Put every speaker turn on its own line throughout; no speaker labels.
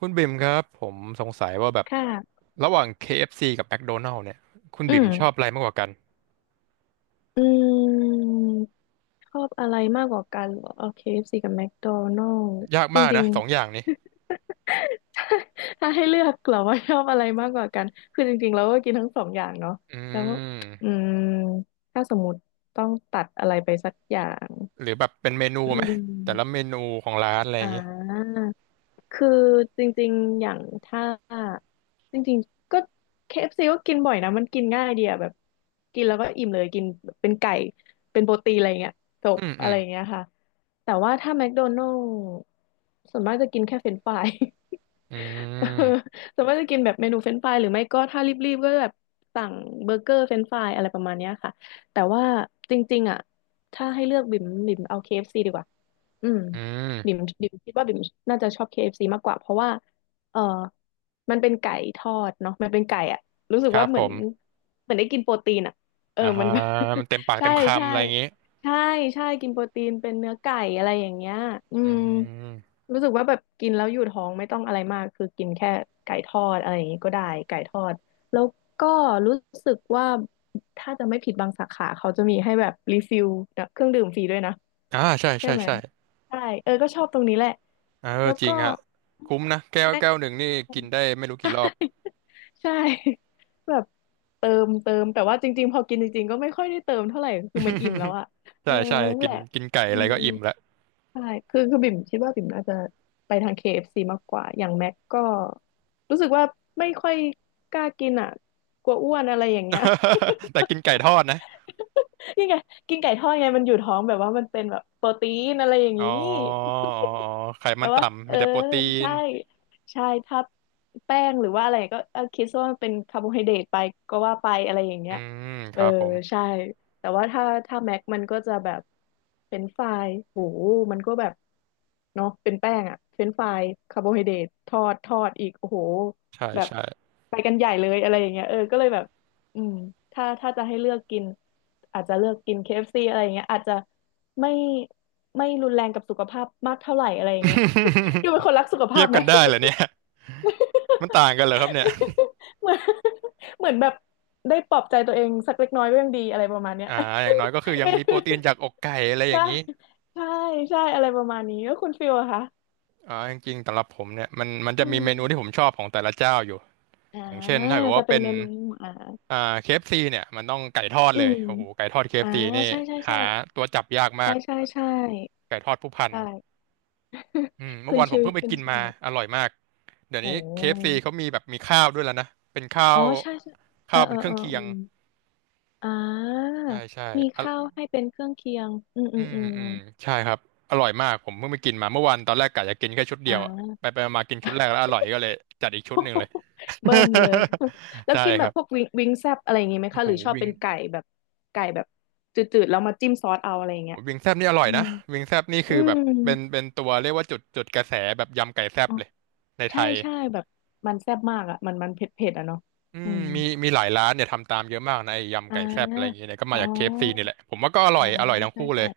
คุณบิ่มครับผมสงสัยว่าแบบ
ค่ะ
ระหว่าง KFC กับ McDonald's เนี่ยคุณ
อื
บิ่มชอบ
ม
อะไรมากกว่ากัน
อืม ชอบอะไรมากกว่ากันเหรอโอเค KFC กับแม d โดนัล s
ยาก
จ
มาก
ริ
นะ
ง
สองอ
ๆ
ย่างนี้
ถ้าถ้าให้เลือกเหรอว่าชอบอะไรมากกว่ากัน คือจริงๆเราก็กินทั้งสองอย่างเนาะ
อื
แล้ว อื
ม
ม ถ้าสมมติต้องตัดอะไรไปสักอย่าง
หรือแบบเป็นเมนู
อื
ไหมแต่ละเม
ม
นูของร้านอะไรอ
อ่า
ย่างงี้
คือจริงๆ อย่างถ้าจริงๆ ก็ KFC ก็กินบ่อยนะมันกินง่ายดีอะแบบกินแล้วก็อิ่มเลยกินเป็นไก่เป็นโปรตีนอะไรเงี้ยจบ
อืมอื
อะ
ม
ไรเงี้ยค่ะแต่ว่าถ้าแมคโดนัลด์ส่วนมากจะกินแค่เฟรนช์ฟราย
อื
เออ
ม
ส่วนมากจะกินแบบเมนูเฟรนช์ฟรายหรือไม่ก็ถ้ารีบๆก็แบบสั่งเบอร์เกอร์เฟรนช์ฟรายอะไรประมาณเนี้ยค่ะแต่ว่าจริงๆอ่ะถ้าให้เลือกบิ่มบิ่มเอา KFC ดีกว่าอืม
อื
บิ่
ม
มบิ่มคิดว่าบิ่มน่าจะชอบ KFC มากกว่าเพราะว่าเออมันเป็นไก่ทอดเนาะมันเป็นไก่อ่ะรู้สึก
ครั
ว่า
บ
เห
ผ
มือน
ม
เหมือนได้กินโปรตีนอ่ะเออ
อ่า
มัน
มันเต็มปาก
ใช่
เต็มคำ
ใช่
อะไรอย่างงี้
ใช่ใช่กินโปรตีนเป็นเนื้อไก่อะไรอย่างเงี้ยอื
อื
ม
ม
รู้สึกว่าแบบกินแล้วอยู่ท้องไม่ต้องอะไรมากคือกินแค่ไก่ทอดอะไรอย่างงี้ก็ได้ไก่ทอดแล้วก็รู้สึกว่าถ้าจะไม่ผิดบางสาขาเขาจะมีให้แบบรีฟิลเครื่องดื่มฟรีด้วยนะ
อ่าใช่
ใช่
ใช่
ไหม
ใช่
ใช่เออก็ชอบตรงนี้แหละ
เออ
แล้ว
จริ
ก็
งฮะคุ้มนะแก้ว
แม็ก
แก้วหนึ่งนี่กินได้ไม่รู้กี่รอบ
ใช่ แบบเติมแต่ว่าจริงๆพอกินจริงๆก็ไม่ค่อยได้เติมเท่าไหร่คือมันอิ่มแล้วอะ เออ
ใช่ใช่
นั่น
กิ
แห
น
ละ
กินไก่
อื
อะไร
ม
ก็อิ่มแล้ว
ใช่คือบิ่มคิดว่าบิ่มน่าจะไปทางเคเอฟ f ีมากกว่าอย่างแม็กก็รู้สึกว่าไม่ค่อยกล้ากินอะกลัวอ้วนอะไรอย่างเงี้ย
แต่กินไก่ทอดนะ
นี่ไงกินไก่ทอดไงมันอยู่ท้องแบบว่ามันเป็นแบบโปรตีนอะไรอย่าง
อ๋อ
นี้
อ๋อไข
แล้
มัน
วว่า
ต่ำ
เอ
มี
อ
แต่โปรตีน
ใช่ใช่ถ้าแป้งหรือว่าอะไรก็เออคิดซะว่ามันเป็นคาร์โบไฮเดรตไปก็ว่าไปอะไรอย่างเงี้
อื
ย
มค
เออ
รับผม
ใช่แต่ว่าถ้าแม็กมันก็จะแบบเป็นไฟรายโหมันก็แบบเนาะเป็นแป้งอะเป็นไฟรายคาร์โบไฮเดรตทอดอีกโอ้โห
ใช่
แบบ
ใช่
ไปกันใหญ่เลยอะไรอย่างเงี้ยเออก็เลยแบบอืมถ้าจะให้เลือกกินอาจจะเลือกกิน KFC อฟซีอะไรอย่างเงี้ยอาจจะ ไม่ไม่รุนแรงกับสุขภาพมากเท่าไหร่อะไรอย่างเงี้ย ดูเป็นค นรักสุข
เที
ภา
ย
พ
บ
ไหม
กันได้เหรอเนี่ยมันต่างกันเหรอครับเนี่ย
เหมือนเหมือนแบบได้ปลอบใจตัวเองสักเล็กน้อยก็ยังดีอะไรประมาณเนี้ย
อ่าอย่างน้อยก็คือ ยัง
ไม่
มีโปรตีนจากอกไก่อะไรอย่า
ใช่
งนี้
ใช่ใช่อะไรประมาณนี้แล้วคุณฟิลอะคะ
จริงๆสำหรับผมเนี่ยมันจะ
อื
มี
ม
เมนูที่ผมชอบของแต่ละเจ้าอยู่
อ่า
อย่างเช่นถ้าเกิด
จะ
ว่า
เป็น
เป็น
เมนูอ่า
อ่าเคเอฟซ c เนี่ยมันต้องไก่ทอด
อื
เลย
ม
โอ้โหไก่ทอดเคเอ
อ่า
ฟซีนี่
ใช่ใช่
หา
ใช่
ตัวจับยากมา
ใช่
ก
ใช่ใช่
ไก่ทอดผู้พัน
ใช่
อืมเมื่อ
ขึ้น
วานผม
ชื่อ
เพิ่งไป
ขึ้น
กินมา
ชื่อ
อร่อยมากเดี๋ยว
โอ
นี้เคเอฟซี
้
เขามีแบบมีข้าวด้วยแล้วนะเป็นข้า
อ๋อ
ว
ใช่ใช่เออ
ข้าว
เอ
เป็น
อ
เครื่
เอ
อง
อ
เคี
เอ
ย
อ
ง
อ่า
ใช่ใช่
มีข้าว
อะ
ให้เป็นเครื่องเคียงอืมอื
อื
ม
ม
อื
อื
ม
มใช่ครับอร่อยมากผมเพิ่งไปกินมาเมื่อวานตอนแรกกะจะกินแค่ชุดเดี
อ่
ยวอะไป
า
ไปมากินชุดแรกแล้วอร่อยก็เลยจัดอีกชุดหนึ่งเลย
เบิ้ลเลย แล้ว
ใช่
กิน
ค
แบบ
รั
พว
บ
กวิงวิงแซบอะไรอย่างงี้ไหม
โอ้
คะ
โห
หรือชอบ
วิง
เป็นไก่แบบไก่แบบจืดๆแล้วมาจิ้มซอสเอาอะไรอย่าง
โอ้
เงี้ย
โหวิงแซบนี่อร่อ
อื
ย
ม
นะวิงแซบนี่คื
อื
อแบบ
ม
เป็นตัวเรียกว่าจุดกระแสแบบยำไก่แซบ
อ๋อ
เลยในไท
ใช่
ย
ใช่แบบมันแซ่บมากอ่ะมันมันเผ็ดเผ็ดอ่ะเนาะ
อื
อื
ม
ม
มีหลายร้านเนี่ยทำตามเยอะมากนะไอ้ยำ
อ่า
ไก่แซ่บอะไรอย่างเงี้ยเนี่ยก็
อ๋
มา
อ
จาก KFC นี่แหละผมว่าก็อร่
อ๋
อ
อ
ยอร่อยทั้ง
ใช่
คู่เล
ใช่
ย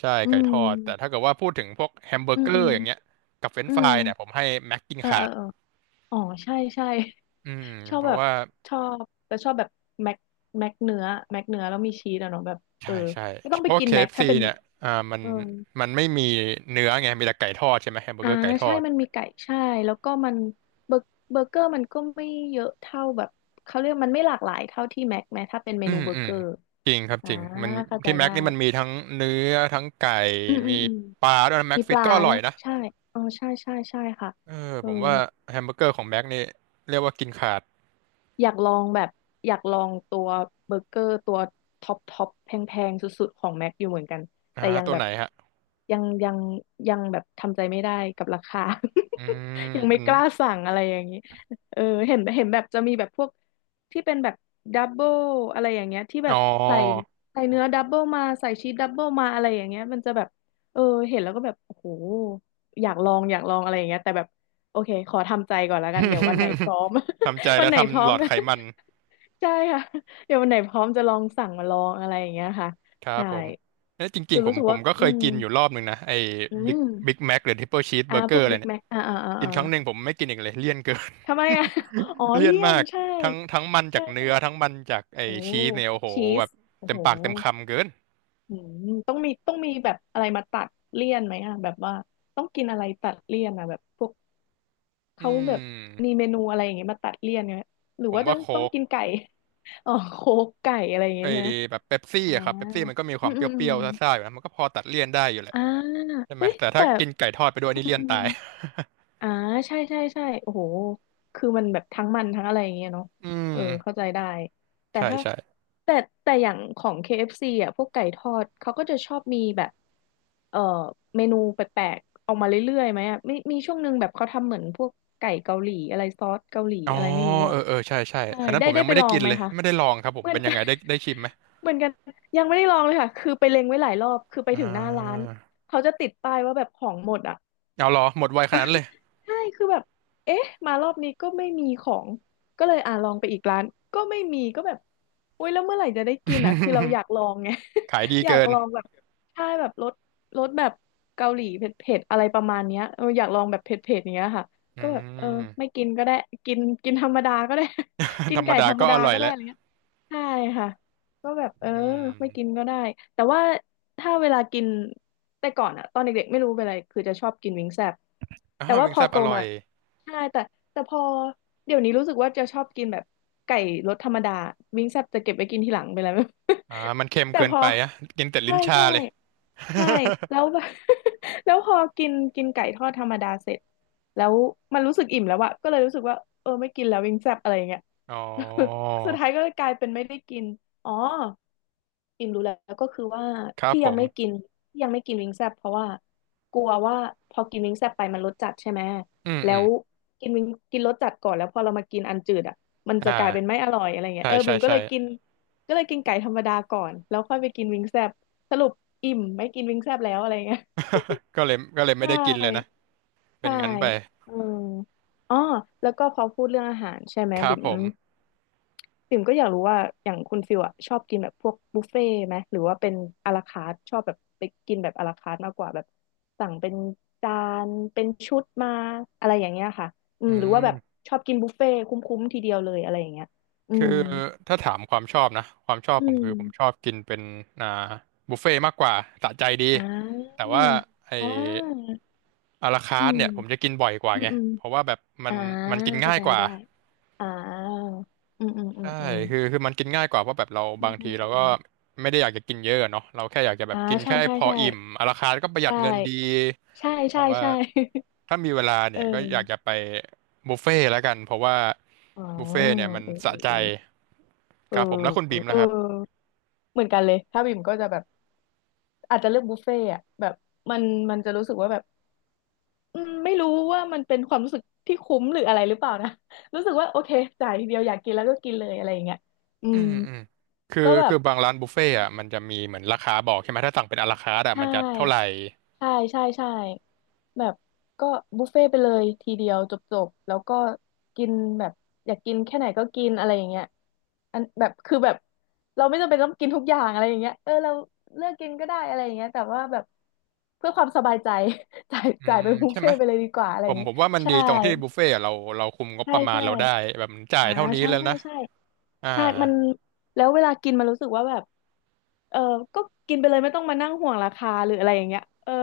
ใช่
อื
ไก่ท
ม
อดแต่ถ้าเกิดว่าพูดถึงพวกแฮมเบอ
อื
ร์เก
ม
อ
อื
ร์
ม
อย่างเงี้ยกับเฟรน
อื
ช์ฟรา
ม
ยเนี่ยผมให้แม็กกิน
เออ
ขา
เออ
ด
เอออ๋อใช่ใช่
อืม
ชอบ
เพ
แบ
ราะ
บ
ว่า
ชอบแต่ชอบแบบแม็กแม็กเนื้อแม็กเนื้อแล้วมีชีสอะเนาะแบบเออ
ใช่ใช่
ก็ต้อง
เพ
ไป
ราะว่า
กินแม็ก
KFC
ถ้า
เอฟ
เป็
ซี
น
เนี่ยมัน
เออ
ไม่มีเนื้อไงมีแต่ไก่ทอดใช่ไหมแฮมเบอร์
อ่า
เกอร์ไก่ท
ใช่
อด
มันมีไก่ใช่แล้วก็มันเบอร์เบอร์เกอร์มันก็ไม่เยอะเท่าแบบเขาเรียกมันไม่หลากหลายเท่าที่แม็กไหมถ้าเป็นเม
อื
นู
ม
เบอร์
อื
เก
ม
อร์
จริงครับ
อ่า
จริงมัน
เข้าใจ
ที่แม็
ได้
กนี่มันมีทั้งเนื้อทั้งไก่
อืมอื
มี
มอืม
ปลาด้วยนะแม็
มี
ก
ป
ฟิต
ลา
ก็อร่อย
นะ
นะ
ใช่อ๋อใช่ใช่ใช่ค่ะ
เออ
เอ
ผ
อ
มว่าแฮมเบอร์เกอร์ของแบ็กนี่เรียกว่ากินขาด
อยากลองแบบอยากลองตัวเบอร์เกอร์ตัวท็อปแพงๆสุดๆของแม็กอยู่เหมือนกัน
อ่า
แต่ยัง
ตัว
แบ
ไห
บ
นฮะ
ยังยังยังแบบทำใจไม่ได้กับราคา
อืม
ยัง
เป็
ไม่
น
กล้าสั่งอะไรอย่างนี้เออเห็นแบบจะมีแบบพวกที่เป็นแบบดับเบิลอะไรอย่างเงี้ยที่แบ
อ๋อ
บใส่ใส่เนื้อดับเบิลมาใส่ชีสดับเบิลมาอะไรอย่างเงี้ยมันจะแบบเออเห็นแล้วก็แบบโอ้โหอยากลองอะไรอย่างเงี้ยแต่แบบโอเคขอทำใจก่อนแล้วกันเดี๋ยววันไหนพร้อม
ทำใจ
วั
แล้
น
ว
ไหนพร้
ทำ
อ
หล
ม
อด
นะ
ไขมัน
ใช่ค่ะเดี๋ยววันไหนพร้อมจะลองสั่งมาลองอะไรอย่างเงี้ยค่ะ
ครับ
ใช่
ผมเอ้ยจริ
คื
ง
อ
ๆผ
รู้
ม
สึก
ผ
ว่า
มก็เค
อื
ย
ม
กินอยู่รอบหนึ่งนะไอ้
อื
บิ๊ก
ม
บิ๊กแม็กหรือทริปเปิลชีส
อ่า
เบอร์เก
พ
อ
วก
ร์อะไร
บิ๊ก
เนี่ย
แม็กอ่าอ่าอ่า
กิน
อ่า
ครั้งหนึ่งผมไม่กินอีกเลยเลี่ยนเกิน
ทำไมอ่ะ อ๋อ
เลี่ยน
เลี่ยน
มาก
ใช่
ทั้งมันจา
ใช่
ก
ใช่
เนื้อทั้งมันจากไอ้
โอ้
ชีสเนี่ยโอ้โห
ชี
แบ
ส
บ
โอ้
เต็ม
โห
ปากเต็มคำเกิน
อืมต้องมีแบบอะไรมาตัดเลี่ยนไหมอ่ะแบบว่าต้องกินอะไรตัดเลี่ยนอ่ะแบบพวก
อื
เขาแบบมี
ม
เมนูอะไรอย่างเงี้ยมาตัดเลี่ยนเนี่ยหรือ
ผม
ว่า
ว่า
ต้
โค้
อง
ก
กินไก่ อ๋อโคกไก่อะไรอย่างเงี้
ไอ้
ยใช่ไหม
แบบเป๊ปซี่
อ่า
อะครับเป๊ปซี่มันก็มีค
อื
วาม
ม
เปร
อืมอื
ี้
ม
ยวๆซ่าๆอยู่นะมันก็พอตัดเลี่ยนได้อยู่แหละ
อ่า
ใช่ไหม
เอ้ย
แต่ถ้า
แต่
กินไก่ทอดไปด้วย
อื
นี่
ม
เลี่ย
อื
นตา
ม
ย
อ่าใช่ใช่ใช่โอ้โหคือมันแบบทั้งมันทั้งอะไรอย่างเงี้ยเนาะ
อืม
เออ เข้าใจได้แต่
ใช่
ถ้า
ใช่
แต่แต่อย่างของ KFC อฟซีอ่ะพวกไก่ทอด เขาก็จะชอบมีแบบเออเมนูแปลกๆออกมาเรื่อยๆไหมอ่ะมีมีช่วงหนึ่งแบบเขาทำเหมือนพวกไก่เกาหลีอะไรซอสเกาหลี
อ๋อ
อะไรไม่รู้
เอ
อ่ะ
อเออใช่ใช่
ใช่
อันนั้น
ได้
ผม
ได้
ยัง
ไป
ไม่ได้
ลอ
กิ
ง
น
ไหม
เลย
คะ
ไม่ได้ลองครับผ
เห
ม
มือ
เป็
น
นยั
กั
งไง
น
ได้ได้ชิมไหม
เหมือนกัน ยังไม่ได้ลองเลยค่ะคือไปเล็งไว้หลายรอบคือไป
อ่
ถึงหน้าร้าน
า
เขาจะติดป้ายว่าแบบของหมดอ่ะ
เอาเหรอหมดไวขนาดนั้นเลย
ใช่คือแบบเอ๊ะมารอบนี้ก็ไม่มีของก็เลยอ่าลองไปอีกร้านก็ไม่มีก็แบบอุ้ยแล้วเมื่อไหร่จะได้กินอ่ะคือเราอยากลองไง
ขายดี
อยาก
เกิน
ลองแบบใช่แบบรสแบบเกาหลีเผ็ดๆอะไรประมาณเนี้ยเอออยากลองแบบเผ็ดๆอย่างเนี้ยค่ะ
อื
ก็แบบเออไม่
ม
กินก็ได้กินกินธรรมดาก็ได้ กิ
ธ
น
รรม
ไก่
ดา
ธรรม
ก็อ
ดา
ร่อย
ก็ได้
แล้ว
อะไรเงี้ย ใช่ค่ะก็แบบเออ
อื
ไม่กิน
ม
ก็ได้แต่ว่าถ้าเวลากินแต่ก่อนอะตอนเด็กๆไม่รู้เป็นอะไรคือจะชอบกินวิงแซบ
อ้า
แต่
ว
ว่า
วิง
พ
แซ
อ
บ
โต
อร่อ
มา
ย
ใช่แต่แต่พอเดี๋ยวนี้รู้สึกว่าจะชอบกินแบบไก่รสธรรมดาวิงแซบจะเก็บไว้กินทีหลังไปแล้ว
อ่ามันเค็ม
แต่
เกิน
พอ
ไปอะกินแต่ลิ้
ใช่
นชา
ใช่
เลย
ใช่แล้วแบบ แล้วพอกินกินไก่ทอดธรรมดาเสร็จแล้วมันรู้สึกอิ่มแล้วอะก็เลยรู้สึกว่าเออไม่กินแล้ววิงแซบอะไรอย่างเงี้ย
อ๋อ
สุดท้ายก็กลายเป็นไม่ได้กินอ๋ออิ่มรู้แล้วก็คือว่า
ครับ
ที่
ผ
ยังไม่กิ
ม
นที่ยังไม่กินวิงแซบเพราะว่ากลัวว่าพอกินวิงแซบไปมันรสจัดใช่ไหม
อืม
แล้
อืม
วกินวิงกินรสจัดก่อนแล้วพอเรามากินอันจืดอ่ะมัน
อ
จะกลายเป็น
่า
ไม่อร่อยอะไรเงี้
ใช่
ยเออ
ใช่
บิ่มก็
ใช่
เลยกินก็เลยกินไก่ธรรมดาก่อนแล้วค่อยไปกินวิงแซบสรุปอิ่มไม่กินวิงแซบแล้วอะไรเงี้ย
ก็เลย
ใช
ไม่ได้กินเลยนะ
่
เป็น
ใช่
งั้นไป
เอออ๋อแล้วก็พอพูดเรื่องอาหารใช่ไหม
ครับ
บิ่ม
ผม
ปิ่มก็อยากรู้ว่าอย่างคุณฟิลอะชอบกินแบบพวกบุฟเฟ่ต์ไหมหรือว่าเป็นอะลาคาร์ทชอบแบบไปกินแบบอะลาคาร์ทมากกว่าแบบสั่งเป็นจานเป็นชุดมาอะไรอย่างเงี้ยค่ะอื
อื
มหรือว่าแบบ
ม
ชอบกินบุฟเฟ่ต์คุ้มๆทีเดียวเลยอะไรอย่างเงี้ยอื
คื
ม
อถ้าถามความชอบนะความชอบ
อื
ผมคือผมชอ
ม
บกินเป็นอ่าบุฟเฟ่ต์มากกว่าสะใจดี
อ่
แต่
า
ว่าไอ
อ่า
อาราคา
อื
ร์ท
ม
เนี่ยผมจะกินบ่อยกว่า
อืม
ไง
อืม
เพราะว่าแบบมัน
อ่า
กิน
เข้า
ง่าย
ใจ
กว่า
ได้อ่าอืมอืมอืม
ใช่
อืม
คือมันกินง่ายกว่าเพราะแบบเรา
อื
บา
ม
ง
อื
ที
ม
เรา
อื
ก็
ม
ไม่ได้อยากจะกินเยอะอะเนาะเราแค่อยากจะแบบ
อ่า
กิน
ใช่
แค่
ใช่
พอ
ใช่
อิ่มอาราลคาร์ทก็ประห
ได
ยัดเงินดี
้ใช่
แต่
ใช่
ว่า
ใช่
ถ้ามีเวลา
เอ
เนี่
อ
ยก็อยากจะไปบุฟเฟ่ต์แล้วกันเพราะว่า
อ๋อ
บุฟเฟ่ต์เนี่ยมัน
เอ
สะใจ
อเอ
ค
อ
รับผมแล้วคุณบีม
เอ
นะ
อ
ครับ
เออเหมือนกันเลยถ้าบิ่มก็จะแบบอาจจะเลือกบุฟเฟ่ต์อะแบบมันมันจะรู้สึกว่าแบบอืมไม่รู้ว่ามันเป็นความรู้สึกที่คุ้มหรืออะไรหรือเปล่านะ รู้สึกว่าโอเคจ่ายทีเดียวอยากกินแล้วก็กินเลยอะไรอย่างเงี้ยอื
อื
ม
มอืมคือ
ก็แบ
คื
บ
อบางร้านบุฟเฟ่ต์อ่ะมันจะมีเหมือนราคาบอกใช่ไหมถ้าสั่งเป็นอะลาคาร์ทอ่ะ
ใช่
มันจะเท่าไหร่
ใช่ใช่ใช่แบบก็บุฟเฟ่ต์ไปเลยทีเดียวจบๆแล้วก็กินแบบอยากกินแค่ไหนก็กินอะไรอย่างเงี้ยอันแบบคือแบบเราไม่จำเป็นต้องกินทุกอย่างอะไรอย่างเงี้ยเออเราเลือกกินก็ได้อะไรอย่างเงี้ยแต่ว่าแบบเพื่อความสบายใจ
อื
จ่าย
ม
เป็นบุฟ
ใช่ไห
เฟ่
ม
ต์ไปเลยดีกว่าอะไร
ผ
อย่า
ม
งงี้
ผมว่ามัน
ใช่
ดีตรงที่บุฟเฟ่ต์อะเราคุมงบ
ใช่
ประมาณ
ใช่
เราได้แบบจ่า
อ่า
ยเท่านี้
ใช่
แล้ว
ใช่
นะ
ใช่
อ่า
ใช่มันแล้วเวลากินมันรู้สึกว่าแบบ เออก็กินไปเลยไม่ต้องมานั่งห่วงราคาหรืออะไรอย่างเงี้ยเออ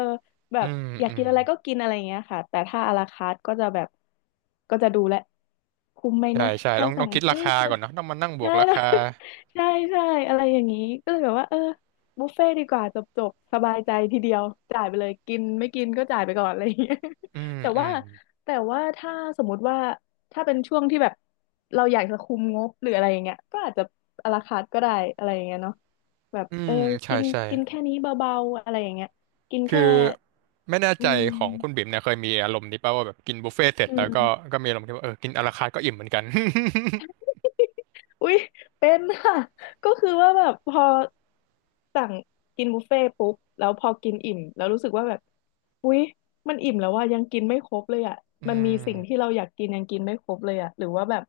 แบ
อื
บ
ม
อยาก
อื
กิ
ม
นอะไรก็กินอะไรอย่างเงี้ยค่ะแต่ถ้าอาราคาร์ทก็จะแบบก็จะดูแลคุ้มไหม
ใช่
นะ
ใช่
ถ้า
ต้อง
สั่ง
คิดรา
เอ้ย
คา
จะ
ก่อนเนอะต้องมานั่งบว
ใช่
กรา
แล้ว
คา
ใช่ใช่อะไรอย่างงี้ก็เลยแบบว่าเออบุฟเฟ่ต์ดีกว่าจบจบสบายใจทีเดียวจ่ายไปเลยกินไม่กินก็จ่ายไปก่อนอะไรอย่างเงี้ย
อืม
แต่
อื
ว่า
ม
ถ้าสมมุติว่าถ้าเป็นช่วงที่แบบเราอยากจะคุมงบหรืออะไรอย่างเงี้ยก็อาจจะอาราคาร์ทก็ได้อะไรอย่างเงี้ยเนาะ แบบ
อื
เออ
มใช่
กิน
ใช่
กินแค่นี้เบาๆ อะไรอย่างเงี้ยกิน
คื
แค่
อไม่แน่
อื
ใจของคุณ
ม
บิ่มเนี่ยเคยมีอารมณ์นี้ป่ะว่าแบบกินบุฟเฟ่ต์เสร็จ
อื
แล้วก็
ม
ก็มีอารมณ์ที่ว่าเออกินอะลาคาร์ทก็อิ่มเหมือนกัน
อุ๊ยเป็นค่ะก็คือว่าแบบพอสั่งกินบุฟเฟ่ต์ปุ๊บแล้วพอกินอิ่มแล้วรู้สึกว่าแบบอุ๊ยมันอิ่มแล้วว่ายังกินไม่ครบเลยอ่ะ
อื
มันมี
ม
สิ่งที่เราอยากกินยังกินไม่ครบเลยอ่ะหรือว่าแบบ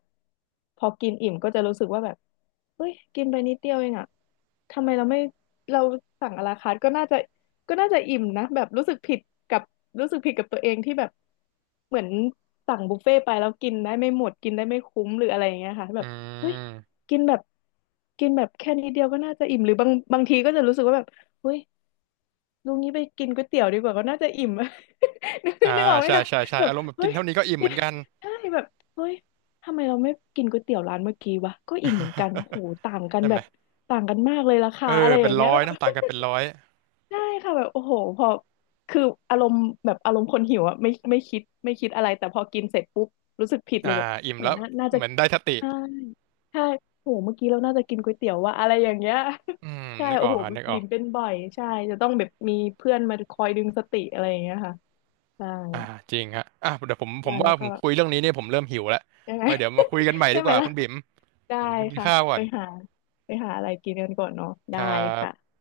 พอกินอิ่มก็จะรู้สึกว่าแบบเฮ้ยกินไปนิดเดียวเองอ่ะทำไมเราไม่เราสั่งอะลาคาร์ทก็น่าจะก็น่าจะอิ่มนะแบบรู้สึกผิดกับรู้สึกผิดกับตัวเองที่แบบเหมือนสั่งบุฟเฟ่ต์ไปแล้วกินได้ไม่หมดกินได้ไม่คุ้มหรืออะไรอย่างเงี้ยค่ะแบ
อื
บเฮ้ย
ม
กินแบบแค่นิดเดียวก็น่าจะอิ่มหรือบางทีก็จะรู้สึกว่าแบบเฮ้ยลุงนี้ไปกินก๋วยเตี๋ยวดีกว่าก็น่าจะอิ่ม
อ่า
นึกออกไหม
ใช่
คะ
ใช่ใช่
แบบ
อารมณ์แบบ
เฮ้
กิน
ย
เท่านี้ก็อิ่มเห
กิ
มื
น
อนกัน
ใช่แบบเฮ้ยทำไมเราไม่กินก๋วยเตี๋ยวร้านเมื่อกี้วะก็อิ่มเหมือนกันโหต่างกัน
ใช่
แบ
ไหม
บต่างกันมากเลยรา
เอ
คา
อ
อะไรอ
เป็น
ย่าง
ร้
เงี้
อ
ย
ย
แบบ
นะต่างกันเป็นร้อย
ใช่ค่ะแบบโอ้โหพอคืออารมณ์แบบอารมณ์คนหิวอะไม่ไม่คิดอะไรแต่พอกินเสร็จปุ๊บรู้สึกผิด
อ่า
เลยแบบ
อิ่ม
โอ้โห
แล้ว
น่าน่าจะ
เหมือนได้สติ
ใช่ใช่โอ้โหเมื่อกี้เราน่าจะกินก๋วยเตี๋ยวว่าอะไรอย่างเงี้ย
อืม
ใช่
นึกอ
โอ้
อก
โห
ฮะนึกออ
บิ่
ก
มเป็นบ่อยใช่จะต้องแบบมีเพื่อนมาคอยดึงสติอะไรอย่างเงี้ยค่ะใช่
อ่าจริงฮะอ่ะเดี๋ยวผม
มาแล้
ว่า
ว
ผ
ก็
มคุยเรื่องนี้เนี่ยผมเริ่มหิวแล้ว
ใช่ไหม
ไว้เดี๋ยวมาคุยกันใหม่
ใช่
ดี
ไห
ก
ม
ว่า
ล่ะ
คุณบิ่ม
ได้
ผมไปกิน
ค่ะ
ข้าวก่อ
ไป
น
หาอะไรกินกันก่อนเนาะ
ค
ได้
รับ
ค่ะ